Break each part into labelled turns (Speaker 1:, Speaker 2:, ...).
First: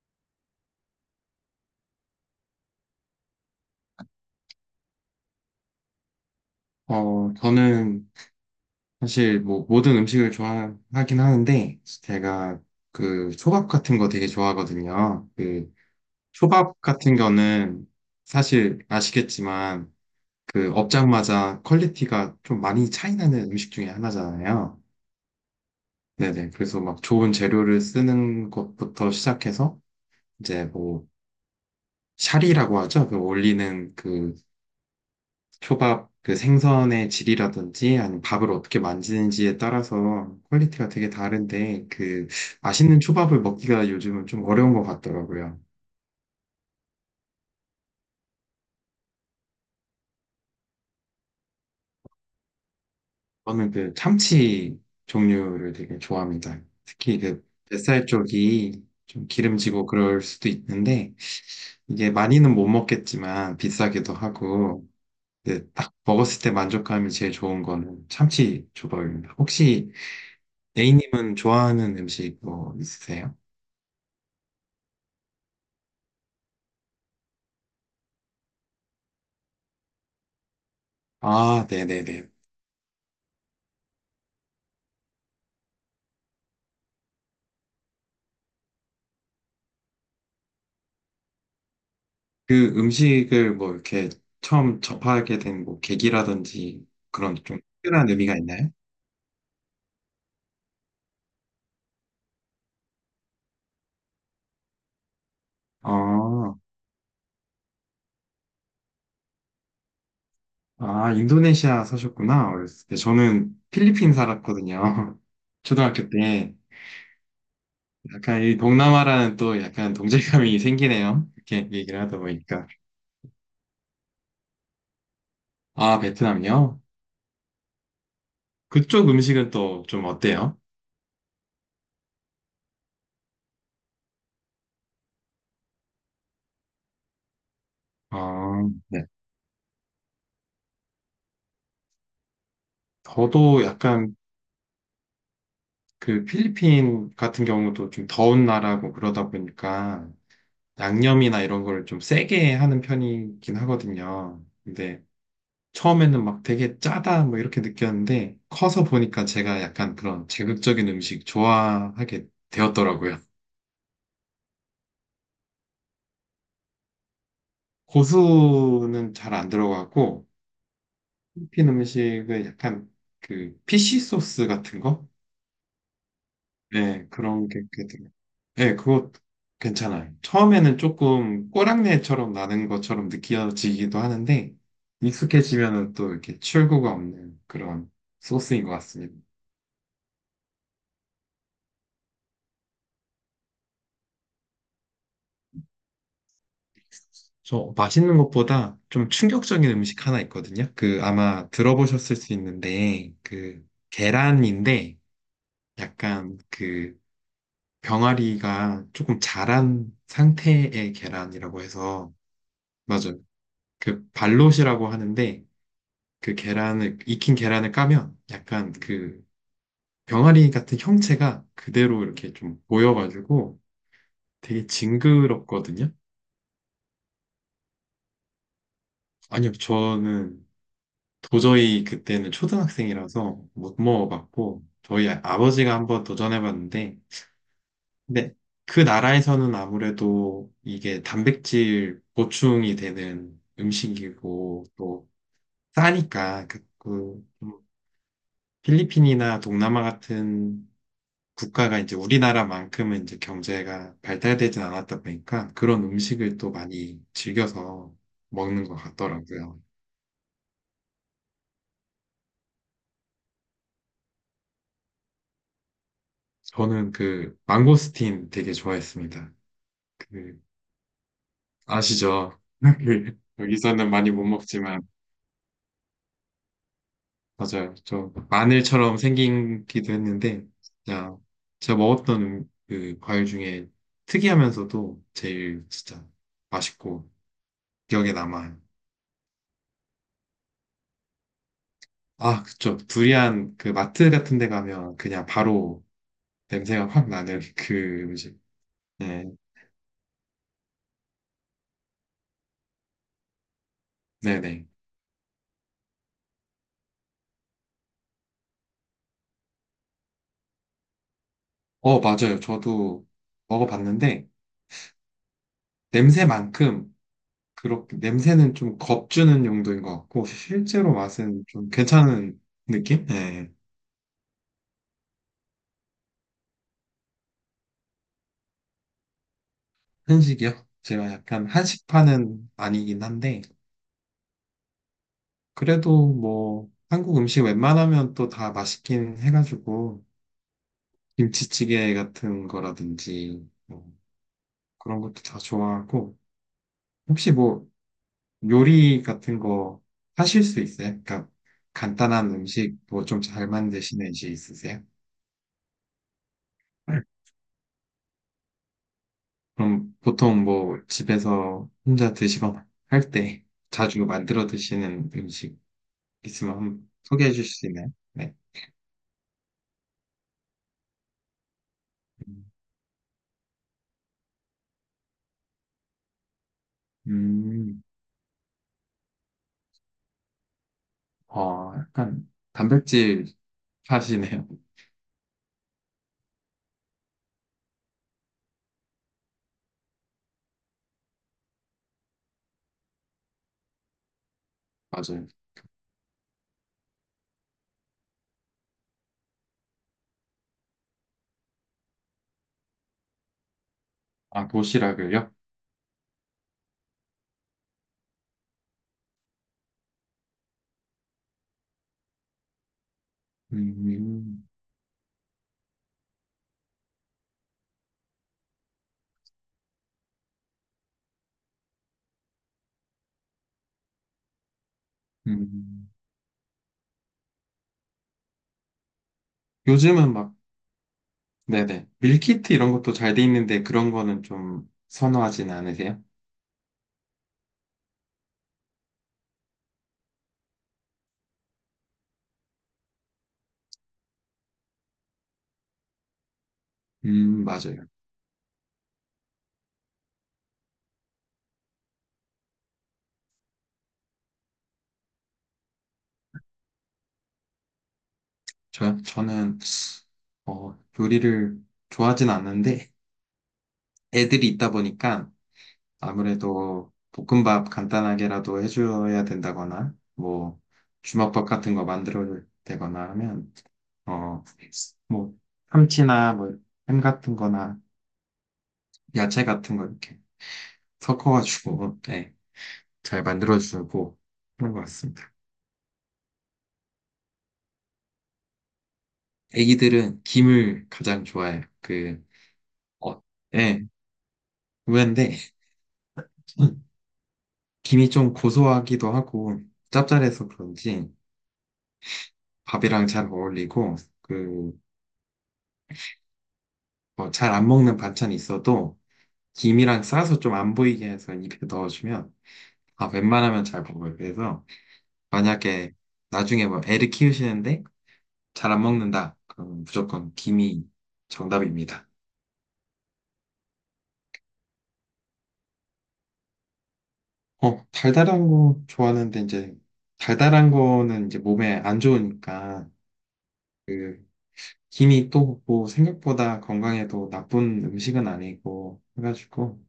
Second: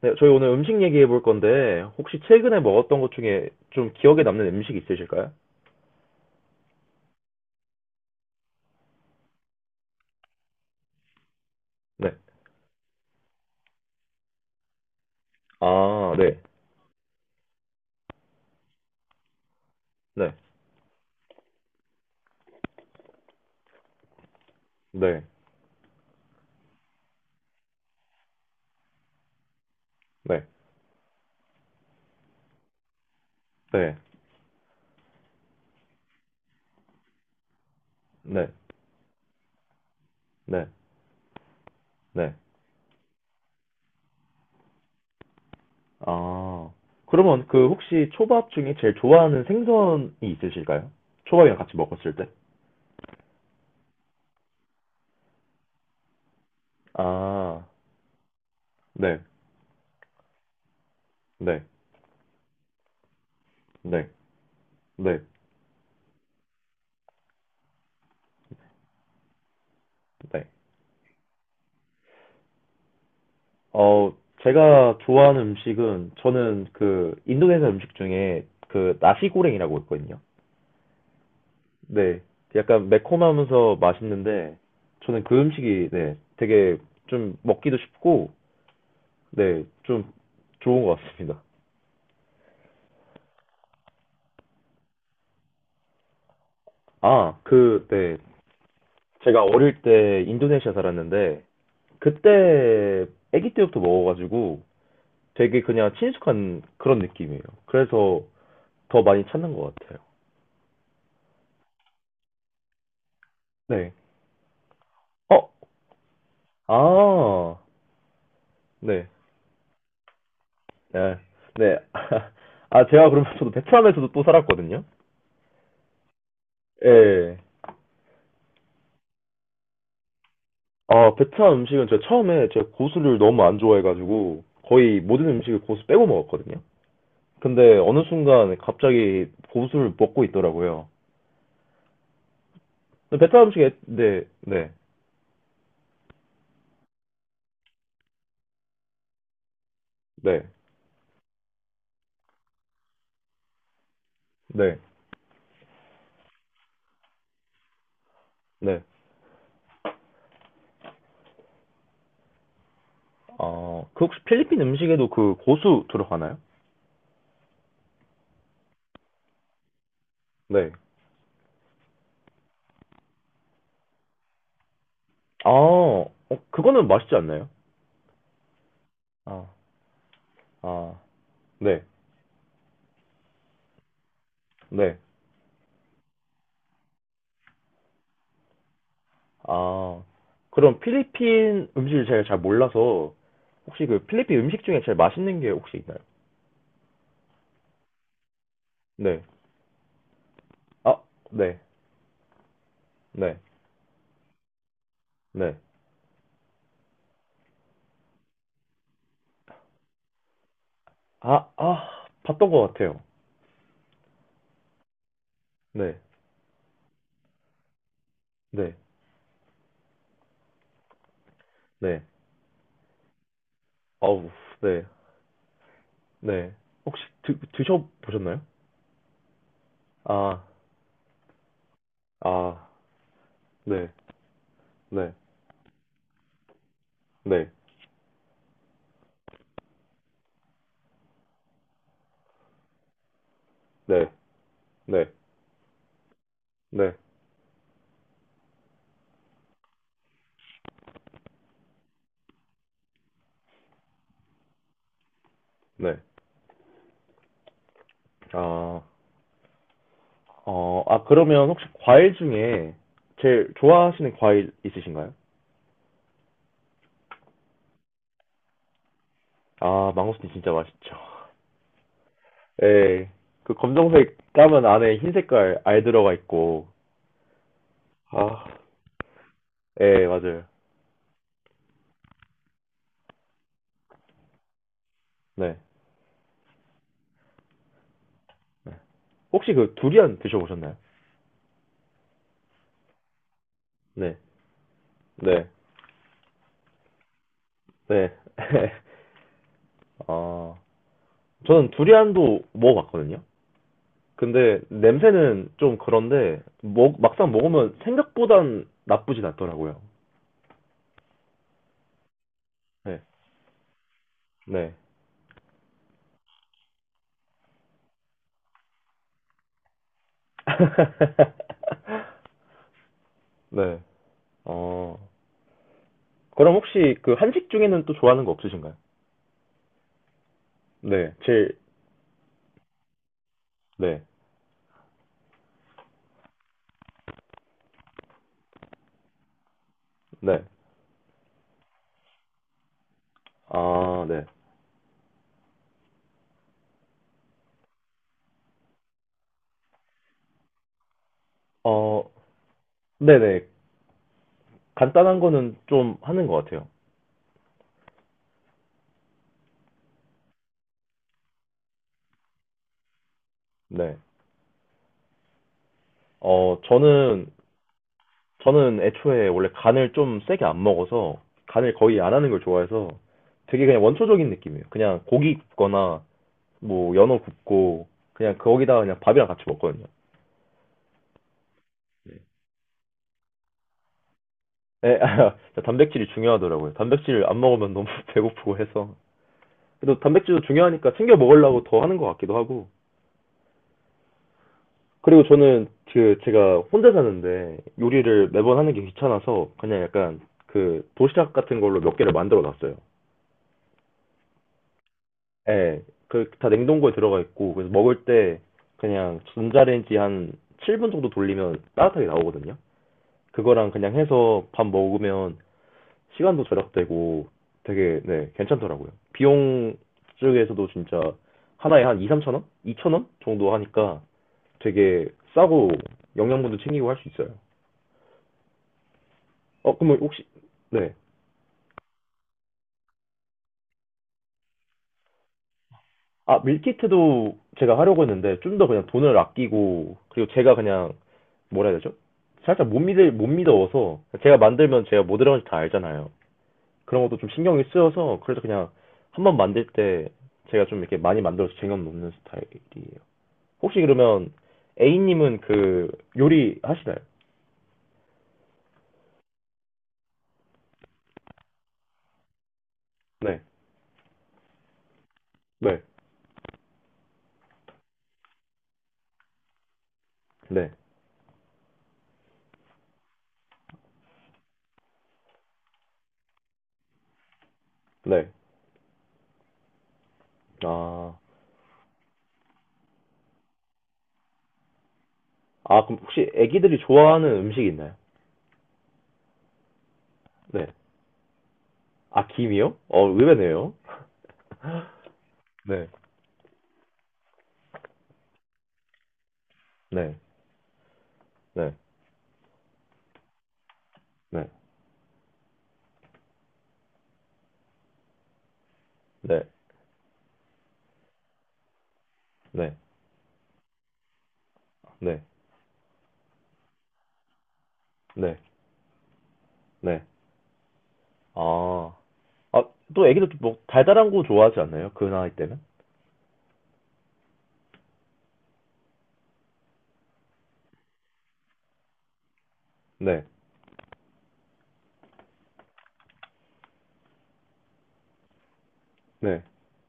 Speaker 1: 네, 저희 오늘 음식 얘기해 볼 건데, 혹시 최근에 먹었던 것 중에 좀 기억에 남는 음식 있으실까요?
Speaker 2: 저는 사실 뭐 모든 음식을 좋아하긴 하는데,
Speaker 1: 네.
Speaker 2: 제가 초밥 같은 거 되게 좋아하거든요. 그
Speaker 1: 아, 네.
Speaker 2: 초밥 같은 거는 사실 아시겠지만,
Speaker 1: 네.
Speaker 2: 그 업장마다 퀄리티가 좀 많이 차이 나는 음식 중에 하나잖아요.
Speaker 1: 네.
Speaker 2: 네네. 그래서 막 좋은 재료를 쓰는 것부터 시작해서,
Speaker 1: 네.
Speaker 2: 이제 뭐, 샤리라고 하죠. 그 올리는
Speaker 1: 네.
Speaker 2: 그 초밥 그 생선의 질이라든지 아니면
Speaker 1: 네.
Speaker 2: 밥을 어떻게 만지는지에 따라서
Speaker 1: 네.
Speaker 2: 퀄리티가 되게 다른데 그
Speaker 1: 네.
Speaker 2: 맛있는 초밥을 먹기가 요즘은 좀 어려운 것 같더라고요.
Speaker 1: 아. 그러면 그 혹시 초밥 중에 제일 좋아하는 생선이 있으실까요? 초밥이랑 같이 먹었을 때?
Speaker 2: 저는 그 참치 종류를 되게 좋아합니다. 특히 그
Speaker 1: 아,
Speaker 2: 뱃살 쪽이
Speaker 1: 네.
Speaker 2: 좀 기름지고 그럴 수도 있는데
Speaker 1: 네.
Speaker 2: 이게 많이는 못 먹겠지만
Speaker 1: 네.
Speaker 2: 비싸기도 하고
Speaker 1: 네.
Speaker 2: 이제 딱 먹었을 때 만족감이 제일 좋은 거는 참치 초밥입니다. 혹시
Speaker 1: 네.
Speaker 2: A님은 좋아하는 음식 뭐 있으세요?
Speaker 1: 어, 제가 좋아하는 음식은 저는 그 인도네시아 음식 중에 그 나시고랭이라고 있거든요.
Speaker 2: 아,
Speaker 1: 네.
Speaker 2: 네네네.
Speaker 1: 약간 매콤하면서 맛있는데, 저는 그 음식이, 네, 되게 좀 먹기도 쉽고, 네, 좀 좋은 것 같습니다.
Speaker 2: 그 음식을 뭐 이렇게 처음 접하게 된 뭐 계기라든지
Speaker 1: 아,
Speaker 2: 그런 좀
Speaker 1: 그,
Speaker 2: 특별한
Speaker 1: 네.
Speaker 2: 의미가 있나요?
Speaker 1: 제가 어릴 때 인도네시아 살았는데, 그때 아기 때부터 먹어가지고 되게 그냥
Speaker 2: 아,
Speaker 1: 친숙한 그런 느낌이에요. 그래서 더 많이 찾는 것 같아요.
Speaker 2: 아, 인도네시아 사셨구나. 어렸을 때. 저는
Speaker 1: 네.
Speaker 2: 필리핀 살았거든요.
Speaker 1: 어,
Speaker 2: 초등학교 때.
Speaker 1: 아,
Speaker 2: 약간 이
Speaker 1: 네.
Speaker 2: 동남아라는 또 약간 동질감이
Speaker 1: 네.
Speaker 2: 생기네요. 이렇게
Speaker 1: 네.
Speaker 2: 얘기를 하다 보니까.
Speaker 1: 아, 제가 그러면 저도 베트남에서도 또 살았거든요.
Speaker 2: 아, 베트남이요?
Speaker 1: 예.
Speaker 2: 그쪽 음식은 또 좀 어때요?
Speaker 1: 아, 베트남 음식은 제가 처음에 제가 고수를 너무 안 좋아해가지고 거의 모든 음식을 고수 빼고 먹었거든요. 근데 어느 순간
Speaker 2: 아, 네.
Speaker 1: 갑자기 고수를 먹고 있더라고요. 근데 베트남
Speaker 2: 저도
Speaker 1: 음식에,
Speaker 2: 약간
Speaker 1: 네, 네,
Speaker 2: 그 필리핀 같은 경우도 좀 더운 나라고 그러다 보니까
Speaker 1: 네,
Speaker 2: 양념이나 이런 거를 좀 세게 하는 편이긴 하거든요.
Speaker 1: 네,
Speaker 2: 근데 처음에는 막 되게 짜다 뭐 이렇게 느꼈는데
Speaker 1: 네.
Speaker 2: 커서 보니까 제가 약간 그런 자극적인 음식 좋아하게 되었더라고요.
Speaker 1: 아, 그 혹시 필리핀 음식에도 그 고수 들어가나요?
Speaker 2: 고수는 잘 안 들어가고
Speaker 1: 네.
Speaker 2: 필리핀 음식은 약간 그 피쉬 소스 같은 거?
Speaker 1: 아, 어, 그거는
Speaker 2: 네,
Speaker 1: 맛있지 않나요?
Speaker 2: 그런 게 들어가요. 예, 그거
Speaker 1: 아,
Speaker 2: 괜찮아요. 처음에는
Speaker 1: 아,
Speaker 2: 조금
Speaker 1: 네,
Speaker 2: 꼬랑내처럼 나는 것처럼 느껴지기도 하는데,
Speaker 1: 네.
Speaker 2: 익숙해지면은 또 이렇게 출구가 없는 그런 소스인 것 같습니다.
Speaker 1: 아, 그럼 필리핀 음식을 제가 잘 몰라서 혹시 그 필리핀 음식 중에 제일 맛있는 게 혹시 있나요?
Speaker 2: 저 맛있는 것보다 좀
Speaker 1: 네.
Speaker 2: 충격적인 음식 하나 있거든요.
Speaker 1: 아,
Speaker 2: 그 아마
Speaker 1: 네,
Speaker 2: 들어보셨을 수 있는데,
Speaker 1: 네,
Speaker 2: 그 계란인데,
Speaker 1: 네.
Speaker 2: 약간 병아리가 조금 자란 상태의
Speaker 1: 아,
Speaker 2: 계란이라고
Speaker 1: 아,
Speaker 2: 해서,
Speaker 1: 봤던 것 같아요.
Speaker 2: 맞아요. 그 발롯이라고 하는데,
Speaker 1: 네,
Speaker 2: 익힌 계란을 까면 약간
Speaker 1: 네,
Speaker 2: 그 병아리 같은 형체가
Speaker 1: 네.
Speaker 2: 그대로 이렇게 좀 보여가지고
Speaker 1: 아우,
Speaker 2: 되게
Speaker 1: 네,
Speaker 2: 징그럽거든요.
Speaker 1: 네. 혹시 드셔보셨나요?
Speaker 2: 아니요,
Speaker 1: 아,
Speaker 2: 저는 도저히 그때는
Speaker 1: 아,
Speaker 2: 초등학생이라서 못
Speaker 1: 네,
Speaker 2: 먹어봤고, 저희
Speaker 1: 네,
Speaker 2: 아버지가 한번 도전해봤는데,
Speaker 1: 네,
Speaker 2: 근데 그 나라에서는 아무래도 이게 단백질 보충이 되는
Speaker 1: 네,
Speaker 2: 음식이고,
Speaker 1: 네,
Speaker 2: 또 싸니까, 그,
Speaker 1: 네,
Speaker 2: 그 필리핀이나 동남아 같은 국가가 이제 우리나라만큼은 이제 경제가 발달되진 않았다 보니까 그런
Speaker 1: 네.
Speaker 2: 음식을 또 많이 즐겨서 먹는 것
Speaker 1: 아,
Speaker 2: 같더라고요.
Speaker 1: 어, 아, 그러면 혹시 과일 중에 제일 좋아하시는 과일 있으신가요?
Speaker 2: 저는 그 망고스틴 되게 좋아했습니다.
Speaker 1: 아, 망고스틴
Speaker 2: 그
Speaker 1: 진짜 맛있죠.
Speaker 2: 아시죠?
Speaker 1: 예,
Speaker 2: 그
Speaker 1: 그
Speaker 2: 여기서는 많이
Speaker 1: 검정색
Speaker 2: 못
Speaker 1: 까면
Speaker 2: 먹지만
Speaker 1: 안에 흰 색깔 알 들어가 있고.
Speaker 2: 맞아요. 좀
Speaker 1: 아,
Speaker 2: 마늘처럼 생기기도
Speaker 1: 예, 맞아요.
Speaker 2: 했는데 진짜 제가 먹었던 그 과일 중에 특이하면서도
Speaker 1: 네,
Speaker 2: 제일 진짜 맛있고 기억에 남아요.
Speaker 1: 네. 혹시 그 두리안 드셔보셨나요?
Speaker 2: 아, 그쵸. 두리안 그 마트
Speaker 1: 네,
Speaker 2: 같은 데 가면 그냥
Speaker 1: 네,
Speaker 2: 바로 냄새가 확 나는 그
Speaker 1: 네.
Speaker 2: 음식. 네,
Speaker 1: 아, 저는 두리안도 먹어봤거든요. 근데
Speaker 2: 네네.
Speaker 1: 냄새는 좀 그런데 먹, 막상 먹으면 생각보단 나쁘진 않더라고요.
Speaker 2: 어, 맞아요.
Speaker 1: 네.
Speaker 2: 저도 먹어봤는데
Speaker 1: 네.
Speaker 2: 냄새만큼 그렇게 냄새는 좀 겁주는 용도인 것 같고 실제로 맛은 좀 괜찮은 느낌? 네.
Speaker 1: 네. 어. 그럼 혹시 그 한식 중에는 또 좋아하는 거 없으신가요?
Speaker 2: 한식이요? 제가
Speaker 1: 네.
Speaker 2: 약간
Speaker 1: 제일
Speaker 2: 한식파는 아니긴 한데
Speaker 1: 네.
Speaker 2: 그래도 뭐 한국 음식 웬만하면 또 다 맛있긴 해가지고
Speaker 1: 네.
Speaker 2: 김치찌개 같은 거라든지 뭐
Speaker 1: 아, 네.
Speaker 2: 그런 것도 다 좋아하고, 혹시 뭐 요리 같은 거 하실 수 있어요? 그러니까
Speaker 1: 어,
Speaker 2: 간단한 음식 뭐 좀
Speaker 1: 네네.
Speaker 2: 잘 만드시는 지 있으세요?
Speaker 1: 간단한 거는 좀 하는 것 같아요.
Speaker 2: 그럼 보통 뭐 집에서 혼자 드시거나 할 때
Speaker 1: 네.
Speaker 2: 자주 만들어 드시는 음식 있으면
Speaker 1: 어,
Speaker 2: 한번
Speaker 1: 저는
Speaker 2: 소개해 주실 수 있나요? 네.
Speaker 1: 저는 애초에 원래 간을 좀 세게 안 먹어서 간을 거의 안 하는 걸 좋아해서 되게 그냥 원초적인 느낌이에요. 그냥 고기 굽거나 뭐 연어
Speaker 2: 음,
Speaker 1: 굽고 그냥 거기다가 그냥 밥이랑 같이 먹거든요.
Speaker 2: 어, 약간 단백질 하시네요.
Speaker 1: 에 단백질이 중요하더라고요. 단백질 안 먹으면 너무 배고프고 해서. 그래도 단백질도 중요하니까 챙겨 먹으려고 더 하는 것 같기도 하고. 그리고
Speaker 2: 맞아요.
Speaker 1: 저는 그 제가 혼자 사는데 요리를 매번 하는 게 귀찮아서 그냥 약간 그 도시락 같은 걸로 몇 개를 만들어 놨어요.
Speaker 2: 아, 도시락을요?
Speaker 1: 예, 그 다 냉동고에 들어가 있고 그래서 먹을 때 그냥 전자레인지 한 7분 정도 돌리면 따뜻하게 나오거든요. 그거랑 그냥
Speaker 2: 음,
Speaker 1: 해서 밥 먹으면 시간도 절약되고 되게 네, 괜찮더라고요. 비용 쪽에서도 진짜 하나에 한 2, 3천 원? 2천 원 정도 하니까 되게 싸고
Speaker 2: 음.
Speaker 1: 영양분도 챙기고 할 수 있어요. 어, 그럼
Speaker 2: 요즘은
Speaker 1: 혹시
Speaker 2: 막
Speaker 1: 네.
Speaker 2: 네네. 밀키트 이런 것도 잘 돼 있는데 그런 거는 좀 선호하진 않으세요?
Speaker 1: 아, 밀키트도 제가 하려고 했는데 좀 더 그냥 돈을 아끼고 그리고 제가 그냥 뭐라 해야 되죠? 살짝 못 믿어서 제가 만들면 제가 뭐 들어가는지 다 알잖아요. 그런 것도 좀 신경이
Speaker 2: 맞아요.
Speaker 1: 쓰여서 그래서 그냥 한번 만들 때 제가 좀 이렇게 많이 만들어서 쟁여 놓는 스타일이에요. 혹시 그러면 A님은 그 요리 하시나요?
Speaker 2: 저, 저는, 어, 요리를 좋아하진 않는데
Speaker 1: 네,
Speaker 2: 애들이 있다 보니까
Speaker 1: 네,
Speaker 2: 아무래도 볶음밥 간단하게라도 해줘야 된다거나 뭐
Speaker 1: 네,
Speaker 2: 주먹밥 같은 거 만들어야 되거나 하면, 어, 뭐 참치나 뭐 햄 같은 거나
Speaker 1: 네.
Speaker 2: 야채 같은 거 이렇게
Speaker 1: 아,
Speaker 2: 섞어가지고, 네, 잘 만들어주고 그런 것 같습니다.
Speaker 1: 아 그럼 혹시 애기들이 좋아하는 음식 있나요?
Speaker 2: 애기들은
Speaker 1: 네.
Speaker 2: 김을 가장 좋아해요.
Speaker 1: 아, 김이요? 어,
Speaker 2: 어,
Speaker 1: 의외네요.
Speaker 2: 예, 의외인데,
Speaker 1: 네,
Speaker 2: 김이 좀 고소하기도 하고,
Speaker 1: 네,
Speaker 2: 짭짤해서 그런지,
Speaker 1: 네.
Speaker 2: 밥이랑 잘 어울리고,
Speaker 1: 네.
Speaker 2: 그, 잘안 먹는 반찬이 있어도,
Speaker 1: 네.
Speaker 2: 김이랑 싸서 좀 안 보이게 해서 입에 넣어주면,
Speaker 1: 네.
Speaker 2: 아, 웬만하면 잘 먹어요. 그래서,
Speaker 1: 네.
Speaker 2: 만약에 나중에 뭐 애를 키우시는데,
Speaker 1: 네.
Speaker 2: 잘 안 먹는다. 그럼
Speaker 1: 네.
Speaker 2: 무조건 김이
Speaker 1: 아.
Speaker 2: 정답입니다.
Speaker 1: 아, 또 애기들 뭐 달달한 거 좋아하지 않나요? 그 나이 때는?
Speaker 2: 어, 달달한 거 좋아하는데 이제 달달한 거는 이제 몸에 안 좋으니까
Speaker 1: 네.
Speaker 2: 그 김이 또 뭐 생각보다 건강에도 나쁜 음식은 아니고
Speaker 1: 네.
Speaker 2: 해가지고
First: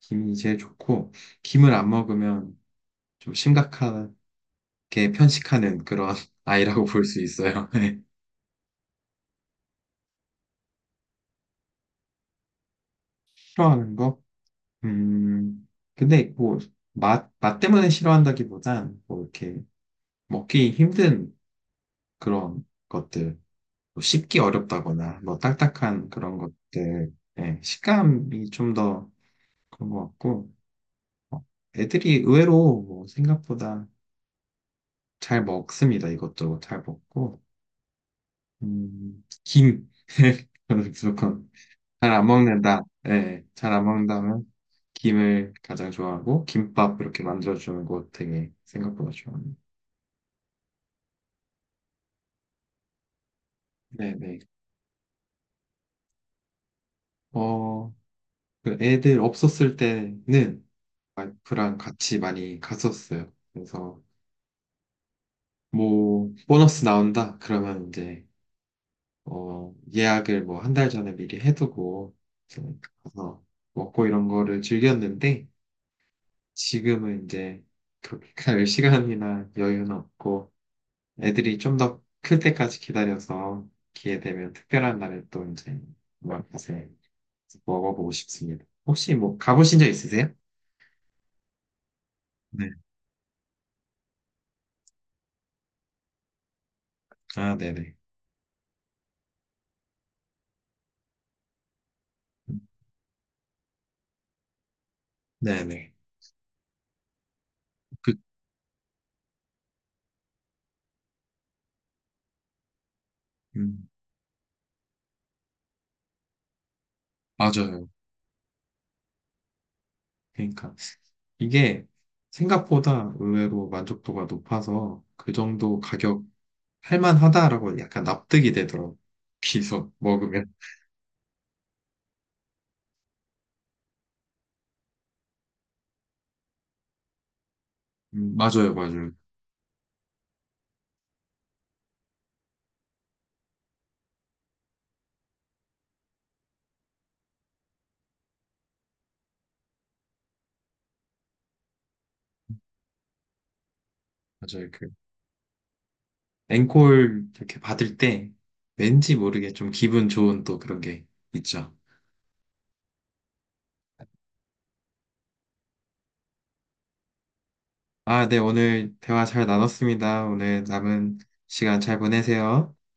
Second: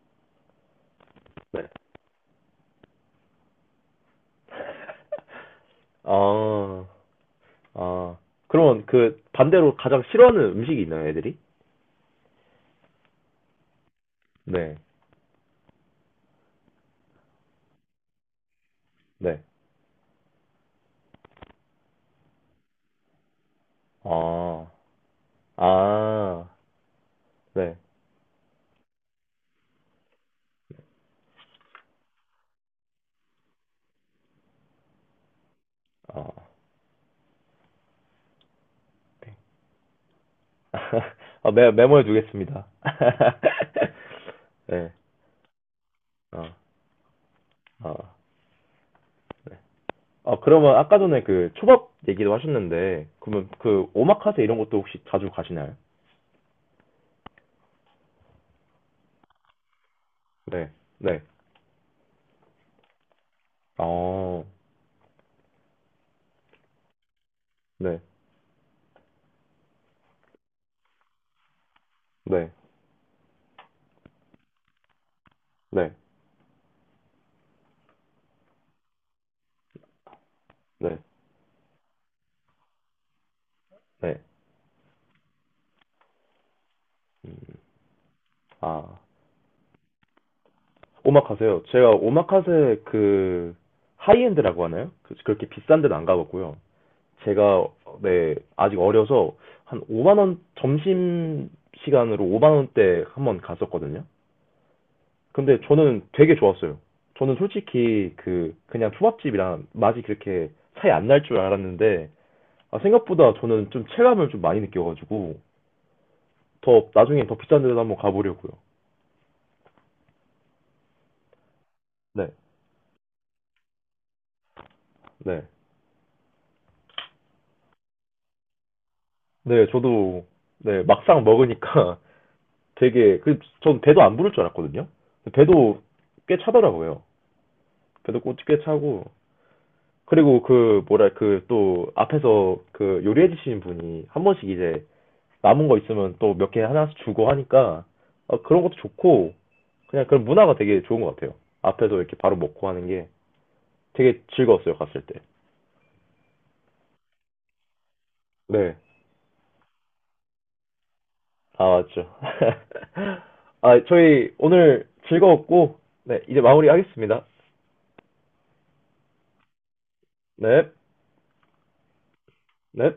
Speaker 2: 김이 제일 좋고
Speaker 1: 네.
Speaker 2: 김을 안 먹으면 좀 심각하게 편식하는 그런 아이라고
Speaker 1: 아.
Speaker 2: 볼 수 있어요. 네.
Speaker 1: 아. 그러면 그 반대로 가장 싫어하는 음식이 있나요, 애들이?
Speaker 2: 싫어하는 거?
Speaker 1: 네.
Speaker 2: 음, 근데 뭐 맛 때문에 싫어한다기보단 뭐
Speaker 1: 네.
Speaker 2: 이렇게 먹기 힘든 그런 것들. 뭐 씹기
Speaker 1: 아.
Speaker 2: 어렵다거나 뭐 딱딱한 그런
Speaker 1: 아.
Speaker 2: 것들 예,
Speaker 1: 네.
Speaker 2: 식감이 좀 더 그런 것 같고 어, 애들이 의외로 뭐 생각보다 잘 먹습니다
Speaker 1: 아.
Speaker 2: 이것저것 잘 먹고 김 저는 무조건
Speaker 1: 아, 메모해
Speaker 2: 잘 안
Speaker 1: 두겠습니다.
Speaker 2: 먹는다 예, 잘 안 먹는다면
Speaker 1: 네.
Speaker 2: 김을 가장 좋아하고
Speaker 1: 어.
Speaker 2: 김밥 이렇게 만들어주는 거
Speaker 1: 아.
Speaker 2: 되게 생각보다 좋아합니다.
Speaker 1: 아, 그러면 아까 전에 그 초밥 얘기도 하셨는데, 그러면 그
Speaker 2: 네네.
Speaker 1: 오마카세 이런 것도 혹시 자주 가시나요?
Speaker 2: 어그 애들 없었을 때는
Speaker 1: 네, 네,
Speaker 2: 와이프랑 같이 많이 갔었어요. 그래서
Speaker 1: 어,
Speaker 2: 뭐 보너스 나온다 그러면
Speaker 1: 네,
Speaker 2: 이제 예약을 뭐 한 달 전에 미리 해두고
Speaker 1: 네,
Speaker 2: 이제 가서 먹고 이런 거를 즐겼는데
Speaker 1: 네,
Speaker 2: 지금은 이제 그렇게 갈 시간이나 여유는 없고
Speaker 1: 네,
Speaker 2: 애들이 좀 더 클 때까지 기다려서
Speaker 1: 네.
Speaker 2: 기회 되면 특별한 날에 또 이제 먹어보고 싶습니다.
Speaker 1: 아,
Speaker 2: 혹시 뭐 가보신 적 있으세요?
Speaker 1: 오마카세요. 제가
Speaker 2: 네.
Speaker 1: 오마카세 그 하이엔드라고 하나요? 그, 그렇게 비싼 데는 안 가봤고요.
Speaker 2: 아,
Speaker 1: 제가
Speaker 2: 네네.
Speaker 1: 네 아직 어려서 한 5만 원 점심 시간으로 5만 원대 한번 갔었거든요. 근데
Speaker 2: 네네.
Speaker 1: 저는 되게 좋았어요. 저는 솔직히
Speaker 2: 그,
Speaker 1: 그 그냥 초밥집이랑 맛이 그렇게 차이 안날 줄 알았는데 아, 생각보다 저는 좀
Speaker 2: 음,
Speaker 1: 체감을 좀 많이 느껴가지고 더 나중에 더 비싼 데도
Speaker 2: 맞아요.
Speaker 1: 한번 가보려고요.
Speaker 2: 그러니까 이게
Speaker 1: 네.
Speaker 2: 생각보다 의외로 만족도가 높아서 그
Speaker 1: 네.
Speaker 2: 정도 가격 할만하다라고 약간 납득이 되더라고.
Speaker 1: 네,
Speaker 2: 비서
Speaker 1: 저도
Speaker 2: 먹으면.
Speaker 1: 네, 막상 먹으니까 되게 그 전 배도 안 부를 줄 알았거든요. 배도 꽤 차더라고요. 배도 꽤
Speaker 2: 음,
Speaker 1: 꽤
Speaker 2: 맞아요,
Speaker 1: 차고
Speaker 2: 맞아요.
Speaker 1: 그리고 그 뭐랄 그 또 앞에서 그 요리해 주시는 분이 한 번씩 이제 남은 거 있으면 또 몇 개 하나씩 주고 하니까 어, 그런 것도 좋고 그냥 그런 문화가 되게 좋은 것 같아요. 앞에서 이렇게 바로 먹고 하는 게 되게
Speaker 2: 맞아요.
Speaker 1: 즐거웠어요,
Speaker 2: 그
Speaker 1: 갔을 때.
Speaker 2: 앵콜 이렇게 받을 때
Speaker 1: 네.
Speaker 2: 왠지 모르게 좀 기분 좋은 또 그런 게
Speaker 1: 아,
Speaker 2: 있죠.
Speaker 1: 맞죠. 아, 저희 오늘 즐거웠고, 네, 이제 마무리하겠습니다.
Speaker 2: 아, 네, 오늘 대화 잘 나눴습니다. 오늘
Speaker 1: 네,
Speaker 2: 남은 시간 잘 보내세요.
Speaker 1: 네.